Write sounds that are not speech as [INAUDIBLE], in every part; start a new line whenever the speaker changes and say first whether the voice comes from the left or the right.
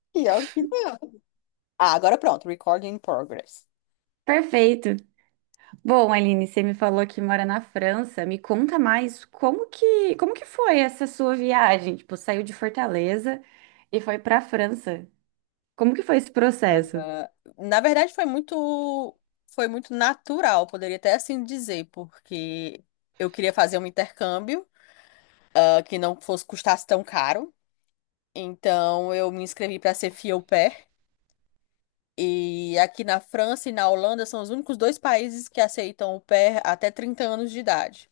left: [LAUGHS] Pior que não. Ah, agora pronto, recording in progress.
right: Perfeito. Bom, Aline, você me falou que mora na França. Me conta mais como que foi essa sua viagem? Tipo, saiu de Fortaleza e foi para a França. Como que foi esse processo?
left: Ah, na verdade, foi muito natural, poderia até assim dizer, porque eu queria fazer um intercâmbio, que não fosse custasse tão caro. Então, eu me inscrevi para ser fille o pair. E aqui na França e na Holanda são os únicos dois países que aceitam o pair até 30 anos de idade.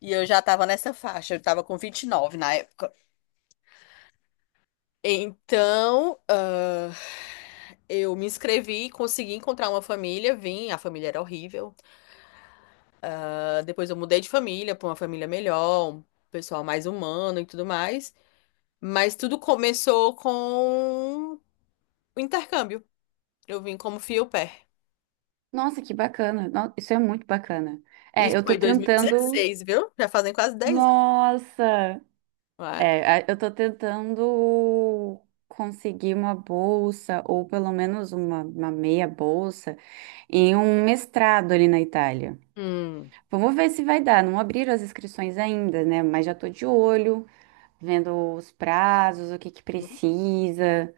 left: E eu já estava nessa faixa, eu estava com 29 na época. Então, eu me inscrevi, consegui encontrar uma família, vim, a família era horrível. Ah, depois eu mudei de família para uma família melhor, um pessoal mais humano e tudo mais. Mas tudo começou com o intercâmbio. Eu vim como fio-pé.
right: Nossa, que bacana. Isso é muito bacana. É,
left: Isso
right: eu
left: foi
right: tô
left: em
right: tentando.
left: 2016, viu? Já fazem quase 10 anos.
right: Nossa!
left: Ué,
right: É, eu tô tentando conseguir uma bolsa, ou pelo menos uma meia bolsa, em um mestrado ali na Itália.
left: hum,
right: Vamos ver se vai dar. Não abriram as inscrições ainda, né? Mas já tô de olho, vendo os prazos, o que que precisa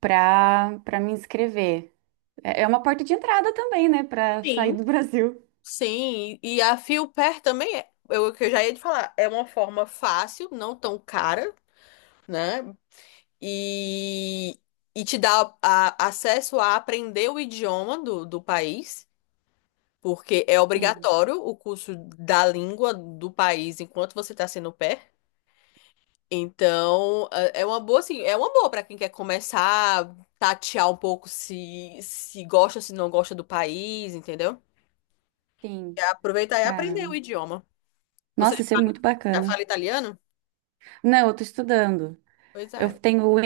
right: para me inscrever. É é uma porta de entrada também, né? Para sair
left: sim,
right: do Brasil.
left: sim. E a fio também é, eu, que eu já ia te falar, é uma forma fácil, não tão cara. Né? e, e te dá acesso a aprender o idioma do país, porque é
right: Sim,
left: obrigatório o curso da língua do país enquanto você está sendo pé. Então, é uma boa, assim, é uma boa para quem quer começar a tatear um pouco se gosta, se não gosta do país, entendeu? E
right: sim,
left: aproveitar e aprender o
right: caramba.
left: idioma. Você
right: Nossa, isso é muito
left: já
right: bacana.
left: fala italiano?
right: Não, eu tô estudando.
left: Pois
right: Eu
left: é.
right: tenho o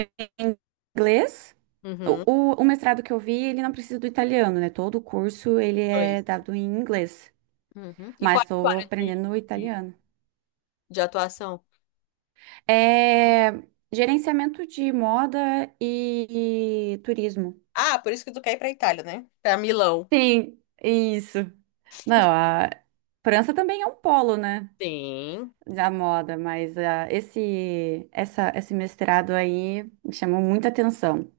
right: inglês. O,
left: Uhum.
right: o, o mestrado que eu vi, ele não precisa do italiano, né? Todo o curso ele é
left: Inglês.
right: dado em inglês,
left: Uhum. E qual
right: mas
left: é a sua
right: estou
left: área
right: aprendendo o
left: de,
right: italiano.
left: de atuação?
right: É gerenciamento de moda e turismo.
left: Ah, por isso que tu quer ir pra Itália, né? Pra Milão.
right: Sim, isso. Não, a França também é um polo, né?
left: Sim,
right: Da moda, mas ah, esse mestrado aí me chamou muita atenção.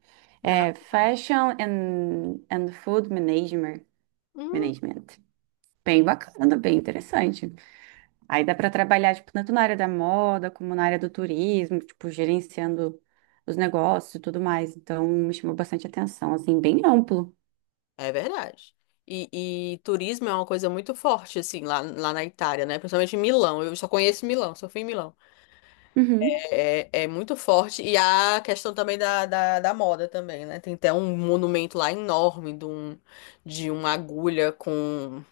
right: É
left: nacional.
right: Fashion and Food Management.
left: Hum,
right: Management. Bem bacana, bem interessante. Aí dá para trabalhar, tipo, tanto na área da moda como na área do turismo, tipo, gerenciando os negócios e tudo mais. Então, me chamou bastante atenção, assim, bem amplo.
left: é verdade. E turismo é uma coisa muito forte, assim, lá, lá na Itália, né? Principalmente em Milão. Eu só conheço Milão, só fui em Milão.
right: Uhum.
left: É, é muito forte. E a questão também da moda também, né? Tem até um monumento lá enorme de uma agulha com,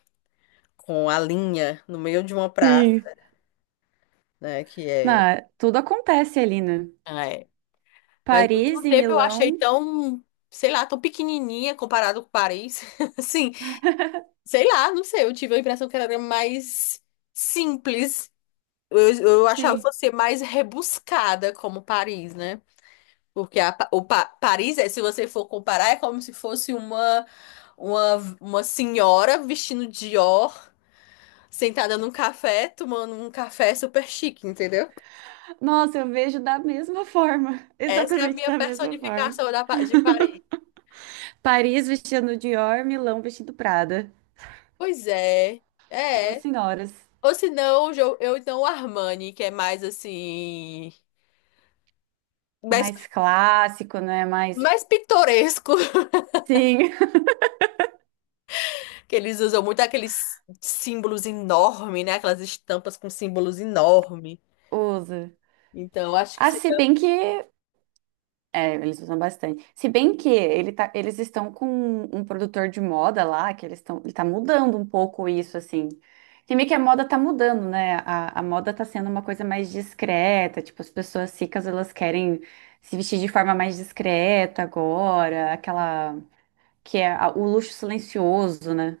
left: com a linha no meio de uma praça,
right: Sim.
left: né?
right: Não,
left: Que
right: tudo acontece ali, né?
left: é. Mas ao
right: Paris
left: mesmo
right: e
left: tempo eu achei
right: Milão.
left: tão, sei lá, tão pequenininha comparado com Paris. [LAUGHS] Assim, sei lá, não sei, eu tive a impressão que ela era mais simples. Eu achava que
right: Sim.
left: fosse mais rebuscada como Paris, né? Porque a Pa- o Pa- Paris, é, se você for comparar, é como se fosse uma senhora vestindo Dior, sentada num café, tomando um café super chique, entendeu?
right: Nossa, eu vejo da mesma forma. [LAUGHS]
left: Essa é a
right: Exatamente
left: minha
right: da mesma forma.
left: personificação de Paris.
right: Paris vestindo Dior, Milão vestindo Prada.
left: Pois é,
right: Duas
left: é.
right: senhoras.
left: Ou se não, eu então o Armani, que é mais assim, mais,
right: Mais clássico, né? Mais.
left: mais pitoresco, [LAUGHS]
right: Sim.
left: que eles usam muito aqueles símbolos enormes, né? Aquelas estampas com símbolos enormes.
right: [LAUGHS] Usa.
left: Então, acho que
right: Ah, se
left: seria.
right: bem que É, eles usam bastante. Se bem que ele tá, eles estão com um produtor de moda lá, que eles estão, ele tá mudando um pouco isso, assim. Que meio que a moda tá mudando, né? A moda tá sendo uma coisa mais discreta, tipo, as pessoas ricas, elas querem se vestir de forma mais discreta agora, aquela que é o luxo silencioso, né?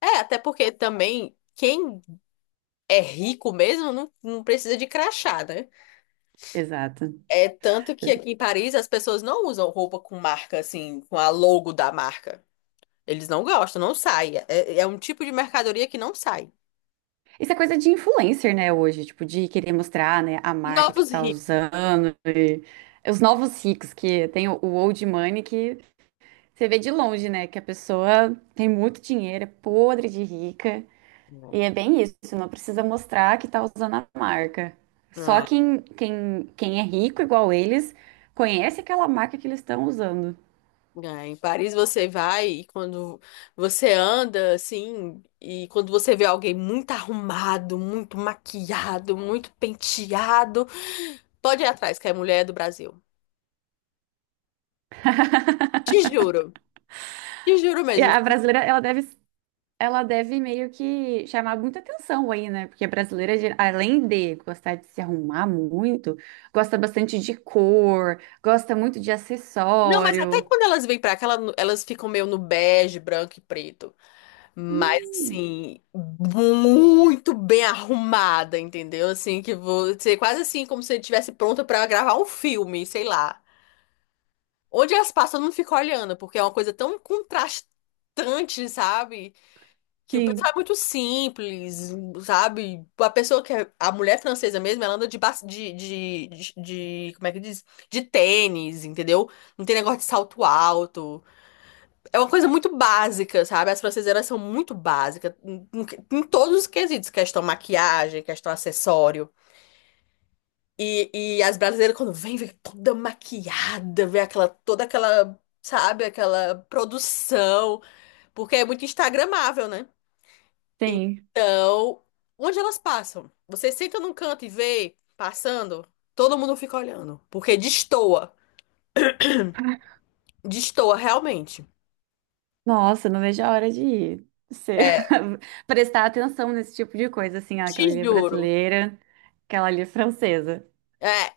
left: É, até porque também quem é rico mesmo não, não precisa de crachá, né?
right: Exato,
left: É tanto que aqui em Paris as pessoas não usam roupa com marca, assim, com a logo da marca. Eles não gostam, não sai. É, é um tipo de mercadoria que não sai.
right: isso é coisa de influencer, né, hoje, tipo, de querer mostrar, né, a marca que
left: Novos
right: tá
left: ricos.
right: usando e os novos ricos, que tem o old money que você vê de longe, né, que a pessoa tem muito dinheiro, é podre de rica,
left: Não.
right: e é bem isso, não precisa mostrar que tá usando a marca. Só
left: É.
right: quem é rico igual eles conhece aquela marca que eles estão usando.
left: É, em Paris você vai e quando você anda assim, e quando você vê alguém muito arrumado, muito maquiado, muito penteado, pode ir atrás, que é mulher do Brasil. Te juro, te juro
right: E
left: mesmo.
right: a brasileira, ela deve meio que chamar muita atenção aí, né? Porque a brasileira, além de gostar de se arrumar muito, gosta bastante de cor, gosta muito de
left: Não, mas até
right: acessório.
left: quando elas vêm pra cá, elas ficam meio no bege, branco e preto. Mas
right: Hum,
left: assim, muito bem arrumada, entendeu? Assim, que você quase assim, como se estivesse pronta pra gravar um filme, sei lá. Onde elas passam, eu não fico olhando, porque é uma coisa tão contrastante, sabe? Que o
right: sim,
left: pessoal é muito simples, sabe? A pessoa que é, a mulher francesa mesmo, ela anda de, ba- de- como é que diz? De tênis, entendeu? Não tem negócio de salto alto. É uma coisa muito básica, sabe? As francesas, elas são muito básicas em todos os quesitos, questão maquiagem, questão acessório. E as brasileiras, quando vêm vem toda maquiada, vem aquela, toda aquela, sabe, aquela produção, porque é muito instagramável, né?
right: tem.
left: Então, onde elas passam? Você senta num canto e vê passando, todo mundo fica olhando, porque destoa, destoa realmente.
right: Nossa, não vejo a hora de você
left: É,
right: [LAUGHS] prestar atenção nesse tipo de coisa, assim, ó,
left: te
right: aquela ali é
left: juro.
right: brasileira, aquela ali é francesa.
left: É,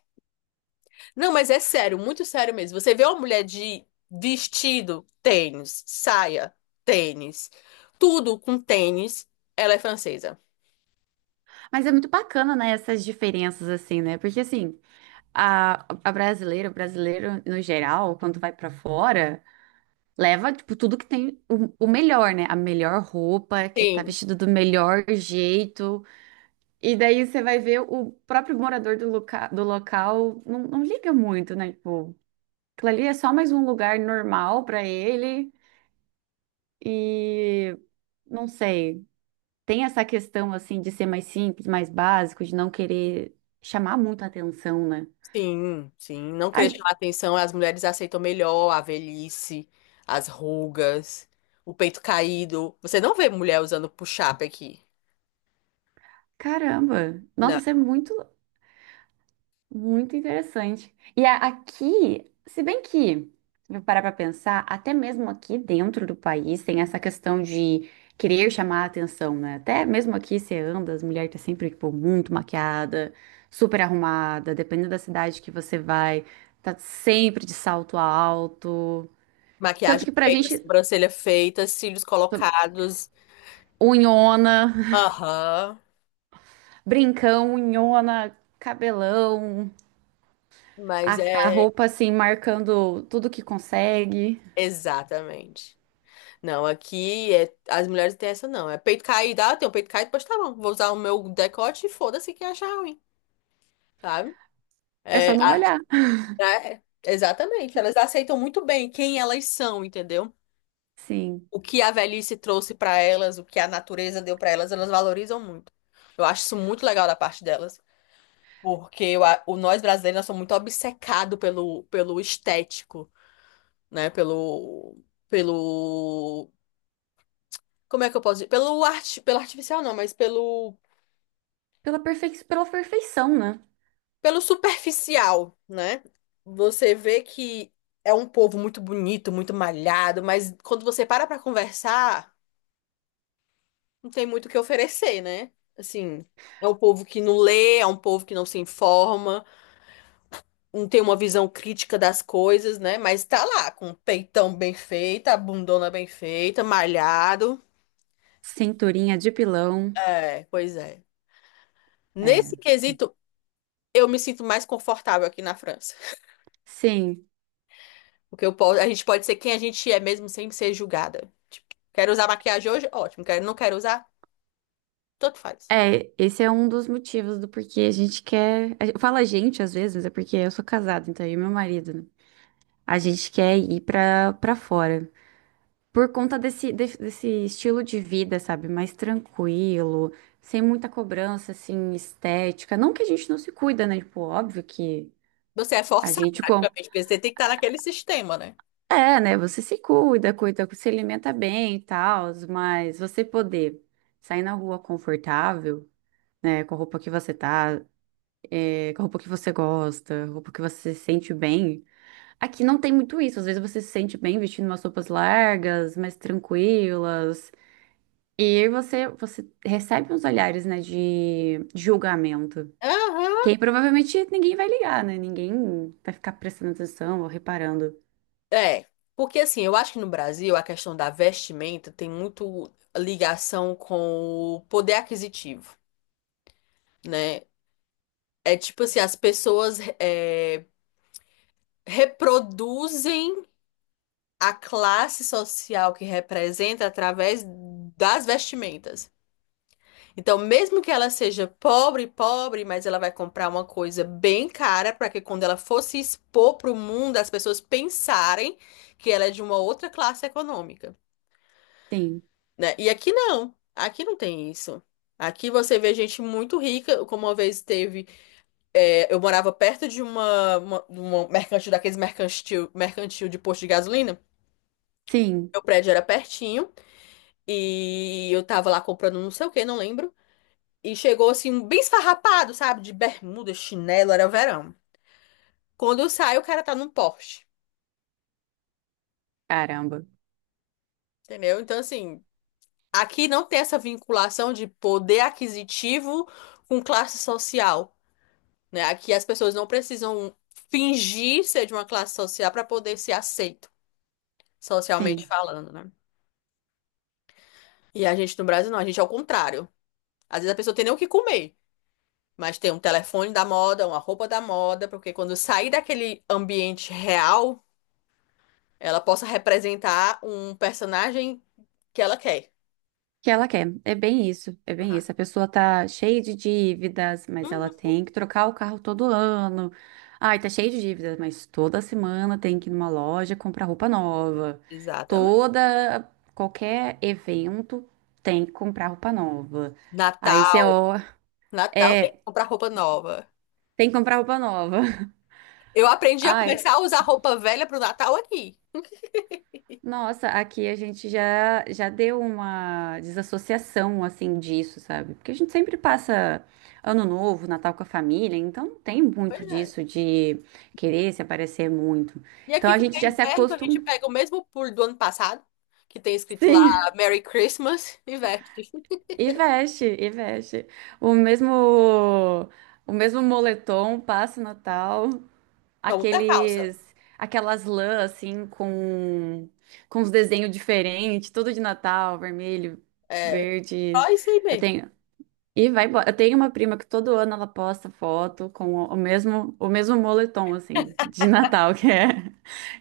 left: não, mas é sério, muito sério mesmo. Você vê uma mulher de vestido, tênis, saia, tênis, tudo com tênis, ela é francesa.
right: Mas é muito bacana, né, essas diferenças, assim, né? Porque, assim, a brasileira, o brasileiro, no geral, quando vai pra fora. Leva, tipo, tudo que tem o melhor, né? A melhor roupa, que tá
left: Sim,
right: vestido do melhor jeito. E daí você vai ver o próprio morador do, loca do local não, não liga muito, né? Tipo, aquilo ali é só mais um lugar normal pra ele. E não sei, tem essa questão, assim, de ser mais simples, mais básico, de não querer chamar muita atenção, né?
left: sim, sim. Não
right: Ai,
left: querer chamar atenção, as mulheres aceitam melhor a velhice, as rugas, o peito caído. Você não vê mulher usando push-up aqui.
right: caramba! Nossa,
left: Não.
right: isso é muito muito interessante. E aqui, se bem que, se eu parar para pensar, até mesmo aqui dentro do país tem essa questão de querer chamar a atenção, né? Até mesmo aqui você anda, as mulheres estão sempre, tipo, muito maquiada, super arrumada, dependendo da cidade que você vai, tá sempre de salto alto. Tanto
left: Maquiagem
right: que pra
left: feita,
right: gente,
left: sobrancelha feita, cílios colocados.
right: unhona,
left: Aham.
right: [LAUGHS] brincão, unhona, cabelão,
left: Mas
right: a, a
left: é
right: roupa assim, marcando tudo que consegue.
left: exatamente. Não, aqui é, as mulheres têm essa não. É peito caído, ah, tem o peito caído, pois tá bom. Vou usar o meu decote e foda-se quem achar ruim, sabe?
right: É
left: É,
right: só não olhar.
left: né? Exatamente. Elas aceitam muito bem quem elas são, entendeu?
right: Sim.
left: O que a velhice trouxe pra elas, o que a natureza deu pra elas, elas valorizam muito. Eu acho isso muito legal da parte delas, porque eu a- o nós brasileiros nós somos muito obcecados pelo estético, né? Pelo como é que eu posso dizer? Pelo arte, pelo artificial não, mas pelo
right: Pela perfeição, né?
left: pelo superficial, né? Você vê que é um povo muito bonito, muito malhado, mas quando você para pra conversar não tem muito o que oferecer, né? Assim, é um povo que não lê, é um povo que não se informa, não tem uma visão crítica das coisas, né? Mas tá lá, com o peitão bem feito, a bundona bem feita, malhado.
right: Cinturinha de pilão.
left: É, pois é.
right: É.
left: Nesse quesito, eu me sinto mais confortável aqui na França.
right: Sim.
left: Porque eu posso, a gente pode ser quem a gente é mesmo sem ser julgada. Tipo, quero usar maquiagem hoje? Ótimo. Quero, não quero usar? Tanto faz.
right: É, esse é um dos motivos do porquê a gente quer. Fala a gente às vezes, mas é porque eu sou casada, então eu e meu marido, né? A gente quer ir pra fora. Por conta desse estilo de vida, sabe? Mais tranquilo, sem muita cobrança, assim, estética. Não que a gente não se cuida, né? Tipo, óbvio que
left: Você é
right: a
left: forçado,
right: gente.
left: praticamente, porque você tem que estar naquele sistema, né?
right: É, né? Você se cuida, cuida, se alimenta bem e tal, mas você poder sair na rua confortável, né? Com a roupa que você tá, é, com a roupa que você gosta, roupa que você se sente bem. Aqui não tem muito isso. Às vezes você se sente bem vestindo umas roupas largas, mais tranquilas. E aí você, você recebe uns olhares, né, de julgamento. Que
left: Aham.
right: aí provavelmente ninguém vai ligar, né? Ninguém vai ficar prestando atenção ou reparando.
left: É, porque assim, eu acho que no Brasil a questão da vestimenta tem muito ligação com o poder aquisitivo, né? É tipo assim, as pessoas reproduzem a classe social que representa através das vestimentas. Então, mesmo que ela seja pobre, pobre, mas ela vai comprar uma coisa bem cara para que quando ela for se expor para o mundo, as pessoas pensarem que ela é de uma outra classe econômica.
right: Sim,
left: Né? E aqui não. Aqui não tem isso. Aqui você vê gente muito rica, como uma vez teve. É, eu morava perto de uma mercantil, daqueles mercantil, mercantil de posto de gasolina.
right: sim,
left: Meu prédio era pertinho e eu tava lá comprando não sei o que, não lembro. E chegou assim, um bem esfarrapado, sabe? De bermuda, chinelo, era verão. Quando eu saio, o cara tá num Porsche,
right: caramba.
left: entendeu? Então, assim, aqui não tem essa vinculação de poder aquisitivo com classe social. Né? Aqui as pessoas não precisam fingir ser de uma classe social para poder ser aceito, socialmente
right: Sim.
left: falando, né? E a gente no Brasil não, a gente é o contrário. Às vezes a pessoa tem nem o que comer, mas tem um telefone da moda, uma roupa da moda, porque quando sair daquele ambiente real, ela possa representar um personagem que ela quer.
right: Que ela quer. É bem isso, é bem isso. A pessoa tá cheia de dívidas, mas ela
left: Uhum.
right: tem que trocar o carro todo ano. Ai, tá cheia de dívidas, mas toda semana tem que ir numa loja comprar roupa nova.
left: Exatamente.
right: Toda, qualquer evento tem que comprar roupa nova. Aí você,
left: Natal,
right: ó,
left: Natal tem que
right: é,
left: comprar roupa nova.
right: tem que comprar roupa nova. [LAUGHS]
left: Eu aprendi a
right: Ai,
left: começar a usar roupa velha pro Natal aqui.
right: nossa, aqui a gente já deu uma desassociação assim disso, sabe? Porque a gente sempre passa Ano Novo, Natal com a família, então não tem
left: Pois
right: muito
left: é.
right: disso de querer se aparecer muito.
left: E
right: Então
left: aqui,
right: a
left: quando
right: gente
left: é
right: já se
left: inverno, então a
right: acostuma.
left: gente pega o mesmo puro do ano passado, que tem escrito lá
right: Sim,
left: Merry Christmas, e veste.
right: e veste, e veste. O mesmo o mesmo moletom passa o Natal.
left: Só muita calça.
right: Aqueles aquelas lãs assim com os desenhos diferentes, tudo de Natal, vermelho,
left: É
right: verde.
left: só isso aí
right: Eu
left: mesmo.
right: tenho E vai embora. Eu tenho uma prima que todo ano ela posta foto com o mesmo moletom assim de Natal, [LAUGHS]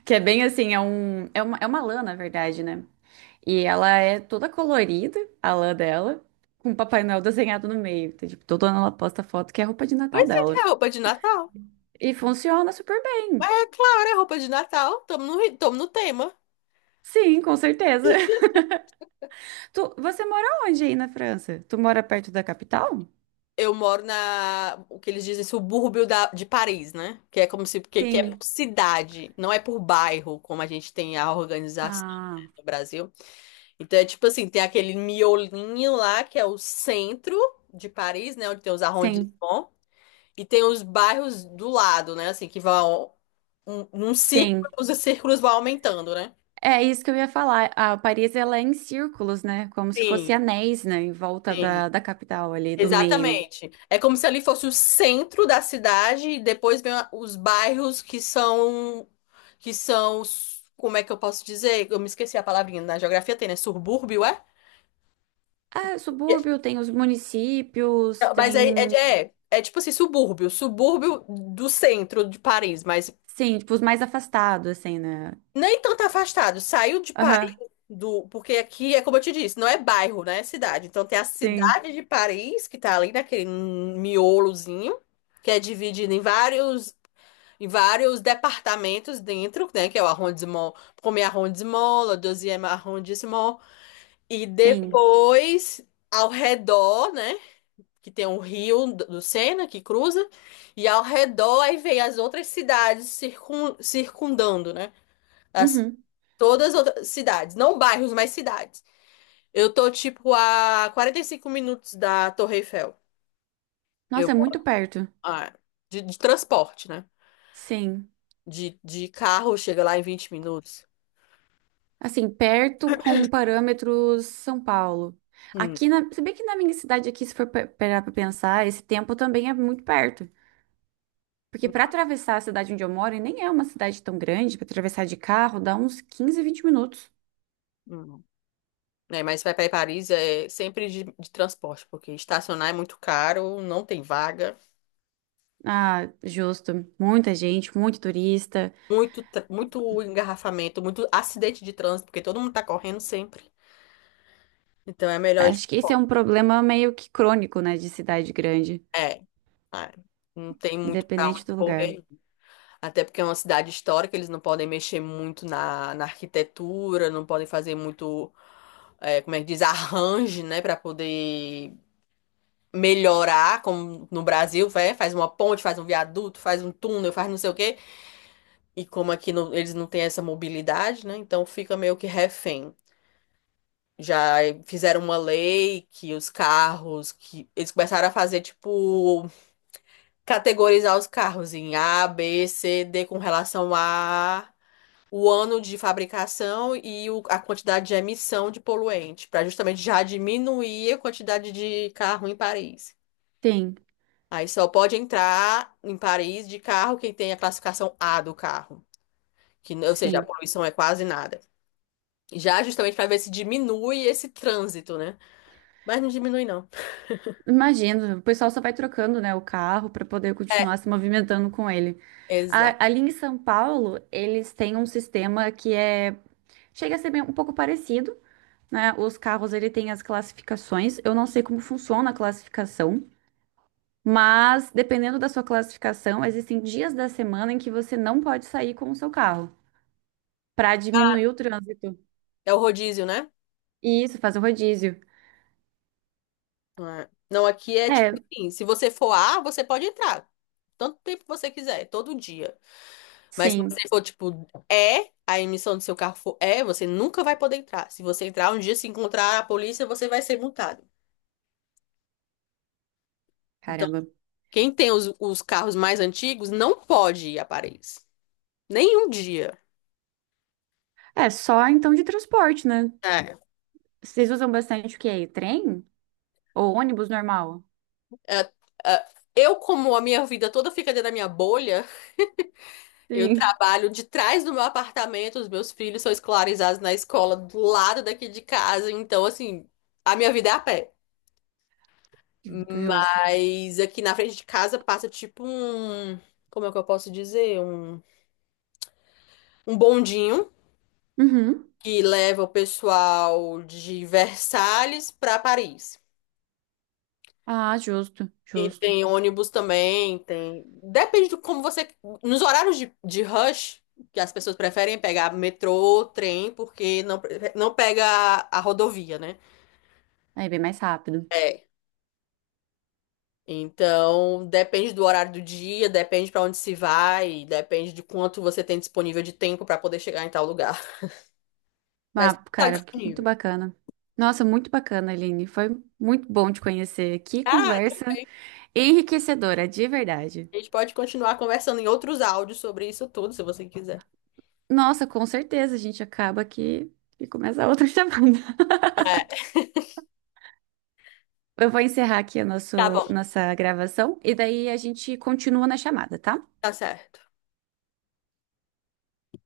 right: que é bem assim, é um é uma lã na verdade, né? E ela é toda colorida, a lã dela. Com o Papai Noel desenhado no meio. Então, tipo, todo ano ela posta foto que é a roupa de Natal
left: Pois é,
right: dela.
left: é roupa de Natal.
right: E funciona super
left: Mas
right: bem.
left: é claro, é roupa de Natal. Tamo no tema.
right: Sim, com certeza. [LAUGHS] Tu, você mora onde aí na França? Tu mora perto da capital?
left: Eu moro na, o que eles dizem, subúrbio de Paris, né? Que é como se, que é
right: Sim.
left: por cidade, não é por bairro, como a gente tem a organização
right: Ah,
left: no Brasil. Então é tipo assim, tem aquele miolinho lá, que é o centro de Paris, né? Onde tem os
right: sim,
left: arrondissements. E tem os bairros do lado, né? Assim, que vão. Um círculo,
right: sim.
left: os círculos vão aumentando, né?
right: É isso que eu ia falar. A Paris, ela é em círculos, né? Como se
left: Sim,
right: fosse anéis, né? Em volta
left: sim.
right: da capital ali, do meio.
left: Exatamente. É como se ali fosse o centro da cidade e depois vem os bairros que são. Que são. Como é que eu posso dizer? Eu me esqueci a palavrinha. Na geografia tem, né? Subúrbio, é?
right: É, subúrbio, tem os municípios,
left: É, mas aí
right: tem...
left: é tipo assim, subúrbio. Subúrbio do centro de Paris, mas
right: Sim, tipo, os mais afastados, assim, né?
left: nem tanto afastado. Saiu de Paris.
right: Aham,
left: Porque aqui é como eu te disse, não é bairro, né? É cidade. Então tem a
right: sim.
left: cidade de Paris, que tá ali naquele miolozinho, que é dividida em vários departamentos dentro, né, que é o arrondissement, premier arrondissement, le deuxième arrondissement, e
right: Sim.
left: depois ao redor, né, que tem o rio do Sena que cruza, e ao redor aí vem as outras cidades circun, circundando, né? As,
right: Uhum.
left: todas as outras cidades, não bairros, mas cidades. Eu tô, tipo, a 45 minutos da Torre Eiffel. Eu,
right: Nossa, é muito perto.
left: ah, de transporte, né?
right: Sim.
left: De carro, chega lá em 20 minutos.
right: Assim, perto com parâmetros São Paulo.
left: Hum,
right: Aqui na, se bem que na minha cidade aqui, se for parar pra pensar, esse tempo também é muito perto. Porque
left: hum,
right: para atravessar a cidade onde eu moro, e nem é uma cidade tão grande, para atravessar de carro dá uns 15, 20 minutos.
left: hum. É, mas vai para Paris é sempre de transporte, porque estacionar é muito caro, não tem vaga,
right: Ah, justo. Muita gente, muito turista.
left: muito, muito engarrafamento, muito acidente de trânsito, porque todo mundo tá correndo sempre. Então é melhor ir de
right: Acho que esse é
left: transporte.
right: um problema meio que crônico, né, de cidade grande,
left: É, é. Não tem muito pra
right: independente
left: onde
right: do lugar.
left: correr. Até porque é uma cidade histórica, eles não podem mexer muito na arquitetura, não podem fazer muito, como é que diz, arranjo, né, para poder melhorar, como no Brasil, vai, faz uma ponte, faz um viaduto, faz um túnel, faz não sei o quê. E como aqui eles não têm essa mobilidade, né, então fica meio que refém. Já fizeram uma lei que os carros, que eles começaram a fazer, tipo, categorizar os carros em A, B, C, D com relação a o ano de fabricação e a quantidade de emissão de poluente, para justamente já diminuir a quantidade de carro em Paris.
right: Sim,
left: Aí só pode entrar em Paris de carro quem tem a classificação A do carro, que, ou seja, a
right: sim.
left: poluição é quase nada. Já justamente para ver se diminui esse trânsito, né? Mas não diminui, não.
right: Imagino, o pessoal só vai trocando, né, o carro para poder
left: É,
right: continuar se movimentando com ele.
left: exato.
right: Ali em São Paulo, eles têm um sistema que é chega a ser um pouco parecido, né? Os carros ele tem as classificações. Eu não sei como funciona a classificação, mas dependendo da sua classificação, existem dias da semana em que você não pode sair com o seu carro para diminuir o trânsito.
left: É o rodízio, né?
right: E isso faz o rodízio.
left: Não, não, aqui é tipo
right: É,
left: assim, se você for A, você pode entrar. Tanto tempo que você quiser, todo dia. Mas se
right: sim.
left: você for, tipo, é, a emissão do seu carro for é, você nunca vai poder entrar. Se você entrar um dia, se encontrar a polícia, você vai ser multado. Então,
right: Caramba.
left: quem tem os carros mais antigos não pode ir a Paris. Nenhum dia.
right: É só então de transporte, né?
left: É.
right: Vocês usam bastante o quê? Trem ou ônibus normal?
left: É, é, eu, como a minha vida toda fica dentro da minha bolha, eu
right: Sim,
left: trabalho de trás do meu apartamento, os meus filhos são escolarizados na escola do lado daqui de casa, então, assim, a minha vida é a pé.
right: [LAUGHS] justo.
left: Mas aqui na frente de casa passa tipo um, como é que eu posso dizer? Um bondinho
right: Uhum.
left: que leva o pessoal de Versalhes para Paris.
right: Ah, justo,
left: E
right: justo.
left: tem ônibus também, tem. Depende de como você. Nos horários de rush, que as pessoas preferem pegar metrô, trem, porque não pega a rodovia, né?
right: Aí bem mais rápido.
left: É. Então, depende do horário do dia, depende para onde se vai, depende de quanto você tem disponível de tempo para poder chegar em tal lugar.
right: Ah,
left: Mas tá
right: cara, que muito
left: disponível.
right: bacana. Nossa, muito bacana, Aline. Foi muito bom te conhecer. Que
left: Ah,
right: conversa enriquecedora, de verdade.
left: a gente pode continuar conversando em outros áudios sobre isso tudo, se você quiser.
right: Nossa, com certeza a gente acaba aqui e começa outra [LAUGHS] chamada.
left: É,
right: Eu vou encerrar aqui a
left: tá
right: nosso,
left: bom.
right: nossa gravação e daí a gente continua na chamada, tá?
left: Tá certo.